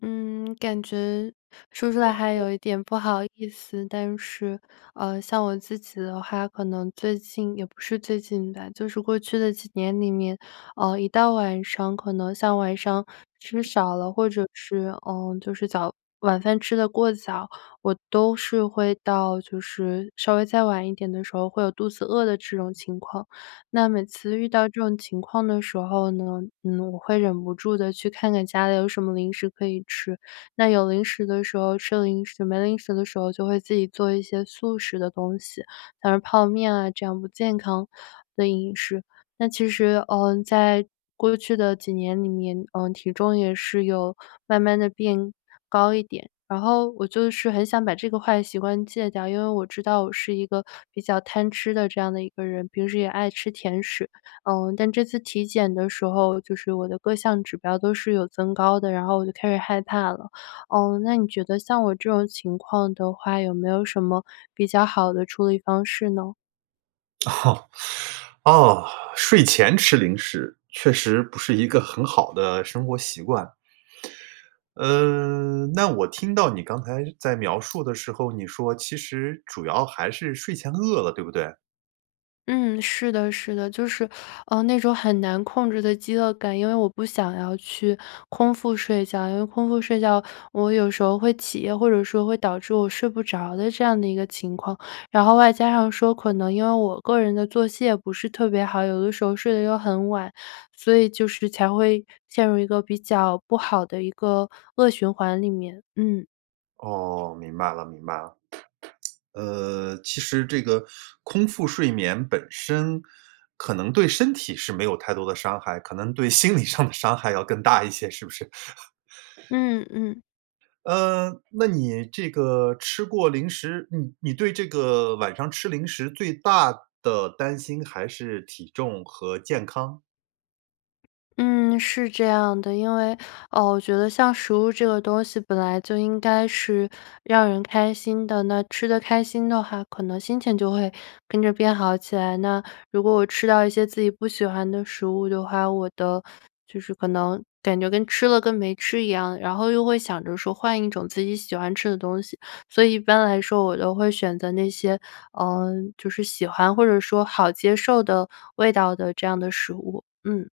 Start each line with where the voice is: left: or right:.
left: 嗯，感觉说出来还
right: [unintelligible]
left: 有一点不好意思。但是，呃，像我自己的话可能最近也不是最近吧，就是过去的几年里面，呃，一到晚上，可能像晚上吃
right: 嗯。
left: 少了或者是，呃，就是早晚饭吃得过早，我都是会到就是稍微再晚一点的时候会有肚子饿的这种情况。那每次遇到这种情况的时候呢，嗯，我会忍不住地去看看家里有什么零食可以吃。那有零食的时候，吃零食，没零食的时候，就会自己做一些速食的东西，像是泡面啊，这样不健康的饮食。那其实，呃，在过去的几年里面，呃，体重也是有慢慢地变高一点。然后我就是很想把这个坏习惯戒掉，因为我知道我是一个比较贪吃的这样的一个人，平时也爱吃甜食。呃，但这次体检的时候，就是我的各项指标都是有增高的，然后我就开始害怕了。呃，那你觉得像我这种情况的话，有没有什么比较好的处理方式呢？
right: 啊，睡前吃零食，确实不是一个很好的生活习惯。嗯，那我听到你刚才在描述的时候，你说其实主要还是睡前饿了对不对？
left: 嗯，是的是的，就是，呃，那种很难控制的饥饿感，因为我不想要去空腹睡觉，因为空腹睡觉我有时候会起夜或者说会导致我睡不着的这样的一个情况，然后外加上说可能因为我个人的作息也不是特别好，有的时候睡得又很晚，所以就是才会陷入一个比较不好的一个恶循环里面，嗯。
right: 哦，明白了，明白了。呃，其实这个，空腹睡眠本身，可能对身体是没有太多的伤害，可能对心理上的伤害要更大一些是不是？
left: 嗯嗯。
right: 嗯，那你这个吃过零食，你你对这个晚上吃零食最大的担心还是体重和健康？
left: 嗯，是这样的。因为，呃，我觉得像食物这个东西，本来就应该是让人开心的。那吃得开心的话，可能心情就会跟着变好起来。那，如果我吃到一些自己不喜欢的食物的话，我的就是可能感觉跟吃了跟没吃一样，然后又会想着说换一种自己喜欢吃的东西。所以一般来说我都会选择那些，呃，就是喜欢或者说好接受的味道的这样的食物。嗯。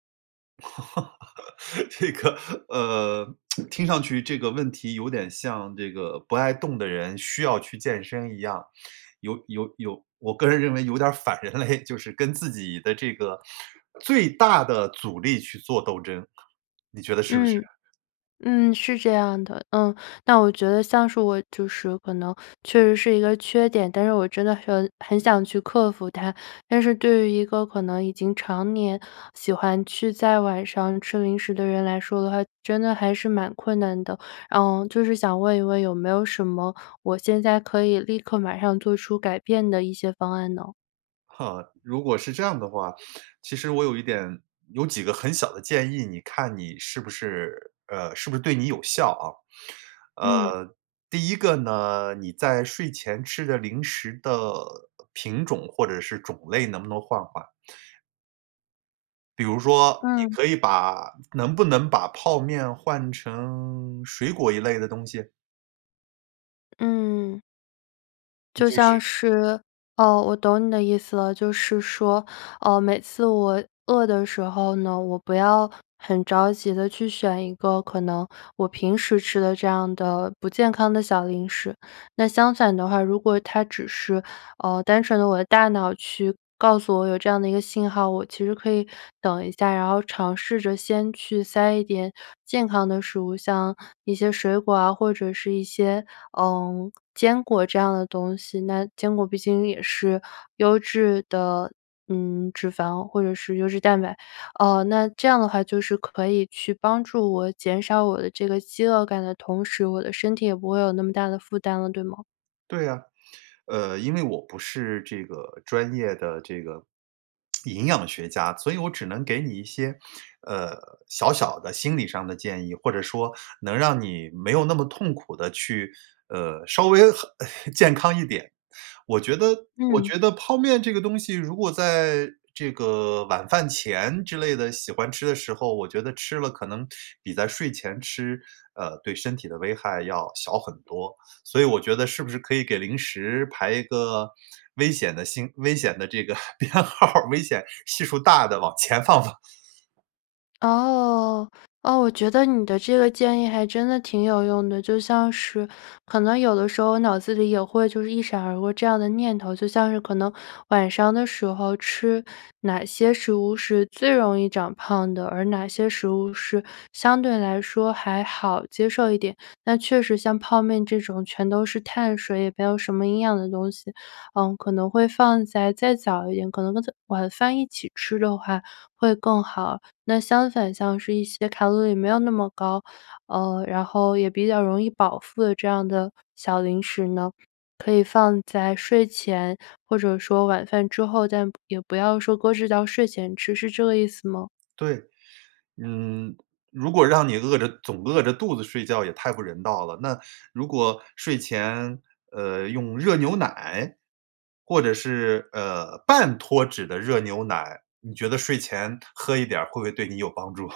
right: 这个，呃，听上去这个问题有点像这个不爱动的人需要去健身一样，有有有我个人认为有点儿反人类，就是跟自己的这个最大的阻力去做斗争。你觉得是不是？
left: 嗯。嗯，是这样的，呃，那我觉得像是我就是可能确实是一个缺点，但是我真的说很想去克服它。但是对于一个可能已经常年喜欢去在晚上吃零食的人来说的话，真的还是蛮困难的。嗯，就是想问一问有没有什么我现在可以立刻马上做出改变的一些方案呢？
right: 哈，如果是这样的话，其实我有一点，有几个很小的建议你看你是不是呃，是不是对你有效啊。
left: 嗯。
right: 呃，第一个呢，你在睡前吃的零食的品种或者是种类能不能换换？比如说，你
left: 嗯。
right: 可以把能不能把泡面换成水果一类的东西？
left: 嗯。就
right: 就
left: 像
right: 是
left: 是哦，我懂你的意思了，就是说，呃，每次我饿的时候呢，我不要很着急地去选一个可能我平时吃的这样的不健康的小零食。那相反的话，如果它只是，呃，单纯的我的大脑去告诉我有这样的一个信号，我其实可以等一下，然后尝试着先去塞一点健康的食物，像一些水果啊或者是一些，呃，坚果这样的东西，那坚果毕竟也是优质的，嗯，脂肪或者是优质蛋白，呃，那这样的话就是可以去帮助我减少我的这个饥饿感的同时，我的身体也不会有那么大的负担了，对吗？
right: 对呀，呃，因为我不是这个专业的这个营养学家，所以我只能给你一些，呃，小小的心理上的建议，或者说，能让你没有那么痛苦地去，呃，稍微和 健康一点。我觉得我
left: 嗯。
right: 觉得泡面这个东西如果在这个晚饭前之类的喜欢吃的时候我觉得吃了可能比在睡前吃，呃，对身体的危害要小很多。所以我觉得是不是可以给零食排一个危险的星危险的这个编号，危险系数大的往前放放。
left: 哦，哦，我觉得你的这个建议还真的挺有用的，就像是可能有的时候脑子里也会就是一闪而过这样的念头，就像是可能晚上的时候吃哪些食物是最容易长胖的，而哪些食物是相对来说还好接受一点。那确实像泡面这种全都是碳水，也没有什么营养的东西，呃，可能会放在再早一点，可能跟晚饭一起吃的话会更好，那相反像是一些卡路里没有那么高，呃，然后也比较容易饱腹的这样的小零食呢，可以放在睡前或者说晚饭之后，但也不要说搁置到睡前吃，是这个意思吗？
right: 对，嗯，如果让你饿着总饿着肚子睡觉也太不人道了，那如果睡前，呃，用热牛奶，或者是，呃，半脱脂的热牛奶，你觉得睡前喝一点儿会不会对你有帮助？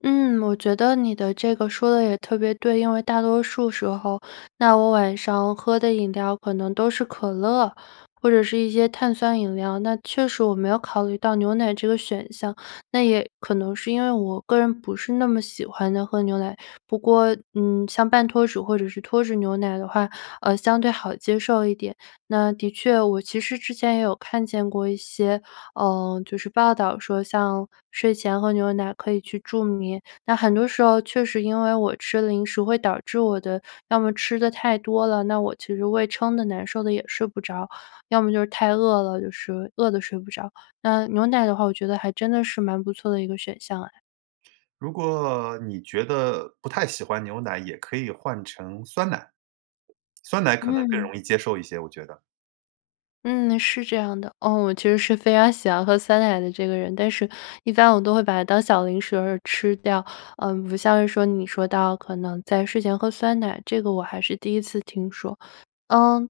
left: 嗯，我觉得你的这个说得也特别对。因为大多数时候，那我晚上喝的饮料可能都是可乐，或者是一些碳酸饮料，那确实我没有考虑到牛奶这个选项。那也可能是因为我个人不是那么喜欢地喝牛奶。不过，嗯，像半脱脂或者是脱脂牛奶的话，呃，相对好接受一点。那的确我其实之前也有看见过一些，呃，就是报道说像睡前喝牛奶可以去助眠。那很多时候确实因为我吃零食会导致我的要么吃得太多了，那我其实胃撑得难受得也睡不着。要么就是太饿了，就是饿得睡不着。那牛奶的话，我觉得还真的是蛮不错的一个选项哎。
right: 如果你觉得不太喜欢牛奶也可以换成酸奶。酸奶可能更
left: 嗯。
right: 容易接受一些，我觉得。
left: 嗯，是这样的。嗯，我其实是非常喜欢喝酸奶的这个人，但是一般我都会把它当小零食然后吃掉。嗯，不像是说你说到可能在睡前喝酸奶，这个我还是第一次听说。呃，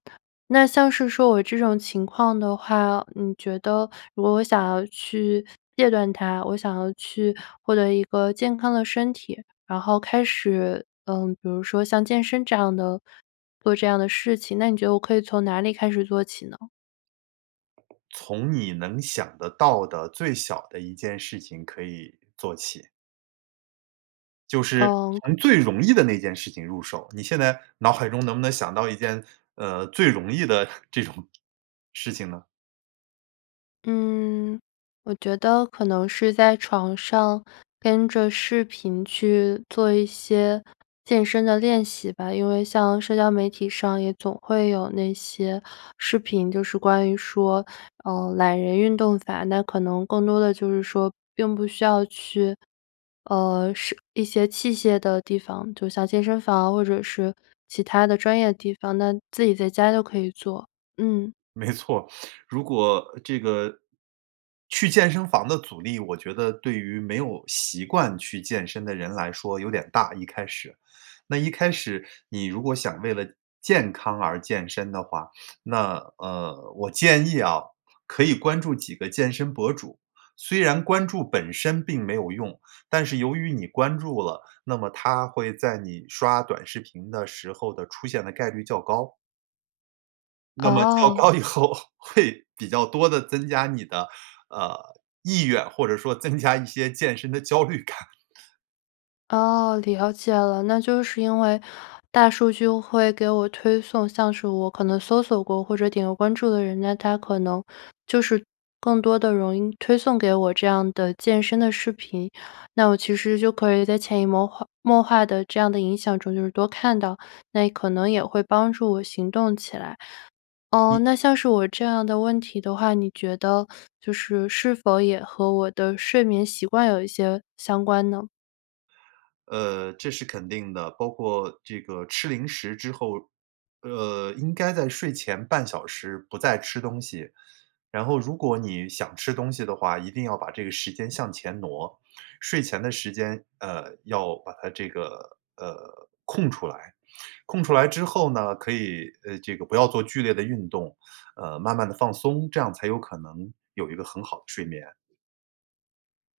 left: 那像是说我这种情况的话，你觉得如果我想要去戒断它，我想要去获得一个健康的身体，然后开始，呃，比如说像健身这样的做这样的事情，那你觉得我可以从哪里开始做起呢？
right: 从你能想得到的最小的一件事情可以做起。就是，
left: 嗯。
right: 从最容易的那件事情入手。你现在脑海中能不能想到一件，呃，最容易的这种事情呢？
left: 嗯，我觉得可能是在床上，跟着视频去做一些健身的练习吧。因为像社交媒体上也总会有那些视频，就是关于说，呃，懒人运动法，那可能更多的就是说并不需要去，呃，社一些器械的地方，就像健身房或者是其他的专业地方，那自己在家就可以做，嗯。
right: 没错，如果这个去健身房的阻力我觉得对于没有习惯去健身的人来说有点大，一开始。那一开始，你如果想为了健康而健身的话，那，呃，我建议啊，可以关注几个健身博主。虽然关注本身并没有用，但是由于你关注了，那么他会在你刷短视频的时候的出现的概率较高。那么较
left: 哦。
right: 高以后，会比较多地增加你的，呃，意愿或者说增加一些健身的焦虑感。
left: 哦，了解了，那就是因为大数据会给我推送，像是我可能搜索过或者点过关注的人，那它可能就是更多地容易推送给我这样的健身的视频，那我其实就可以在潜移默化默化的这样的影响中就是多看到，那可能也会帮助我行动起来。啊，
right: 你
left: 那像是我这样的问题的话，你觉得就是是否也和我的睡眠习惯有一些相关呢？
right: 呃，这是肯定的，包括这个吃零食之后，呃，应该在睡前半小时不再吃东西，然后如果你想吃东西的话一定要把这个时间向前挪，睡前的时间，呃，要把它这个，呃，空出来。空出来之后呢可以，呃这个不要做剧烈的运动，呃，慢慢地放松，这样才有可能有一个很好的睡眠。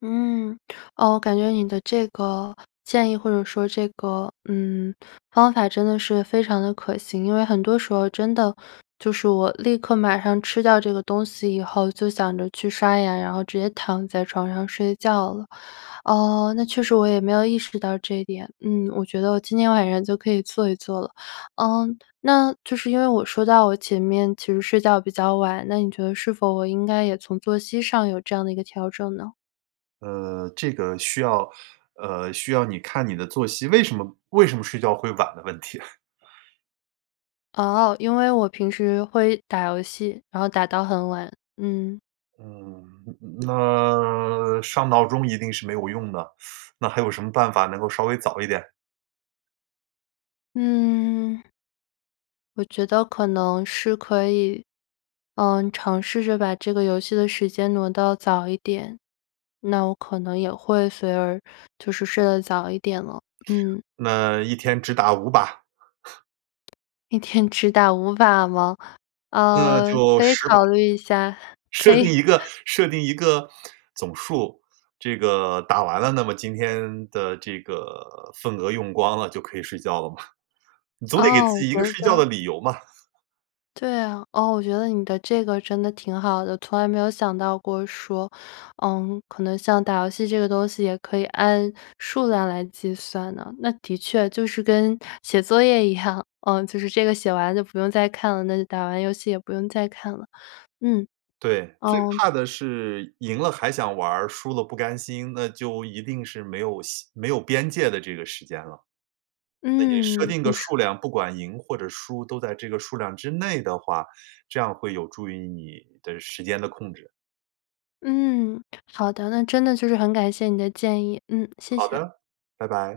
left: 嗯。哦，我感觉你的这个，建议或者说这个，嗯，方法真的是非常地可行。因为很多时候真的，就是我立刻马上吃掉这个东西以后就想着去刷牙，然后直接躺在床上睡觉了。呃，那确实我也没有意识到这一点。嗯，我觉得我今天晚上就可以做一做了。呃，那就是因为我说到我前面其实睡觉比较晚，那你觉得是否我应该也从作息上有这样的一个调整呢？
right: 呃，这个需要呃，需要你看你的作息，为什么为什么睡觉会晚的问题。
left: 哦，因为我平时会打游戏，然后打到很晚，嗯。
right: 嗯，嗯那上闹钟一定是没有用的，那还有什么办法能够稍微早一点？
left: 嗯。我觉得可能是可以，嗯，尝试着把这个游戏的时间挪到早一点。那我可能也会随而就是睡得早一点了，嗯。
right: 那1天只打5把？
left: 1天只打5把吗？
right: 那
left: 呃，
right: 就
left: 可以
right: 10
left: 考
right: 把。
left: 虑一下，
right: 设
left: 可
right: 定
left: 以。
right: 一个 设定一个总数。这个打完了，那么今天的这个份额用光了，就可以睡觉了嘛。你总得给
left: 哦。
right: 自己一个睡觉的
left: [unintelligible]
right: 理由嘛。
left: 对啊，哦，我觉得你的这个真的挺好的。从来没有想到过说，嗯，可能像打游戏这个东西也可以按数量来计算的。那的确就是跟写作业一样，呃，就是这个写完就不用再看了，那就打完游戏也不用再看了，嗯。
right: 对，最
left: 嗯。
right: 怕的是赢了还想玩儿，输了不甘心。那就一定是没有希没有边界的这个时间了。那你设
left: 嗯，
right: 定的
left: 你说
right: 数量，不管赢或者输，都在这个数量之内的话，这样会有助于你的时间的控制。
left: 嗯，好的，那真的就是很感谢你的建议。嗯，谢
right: 好
left: 谢。
right: 的，拜拜。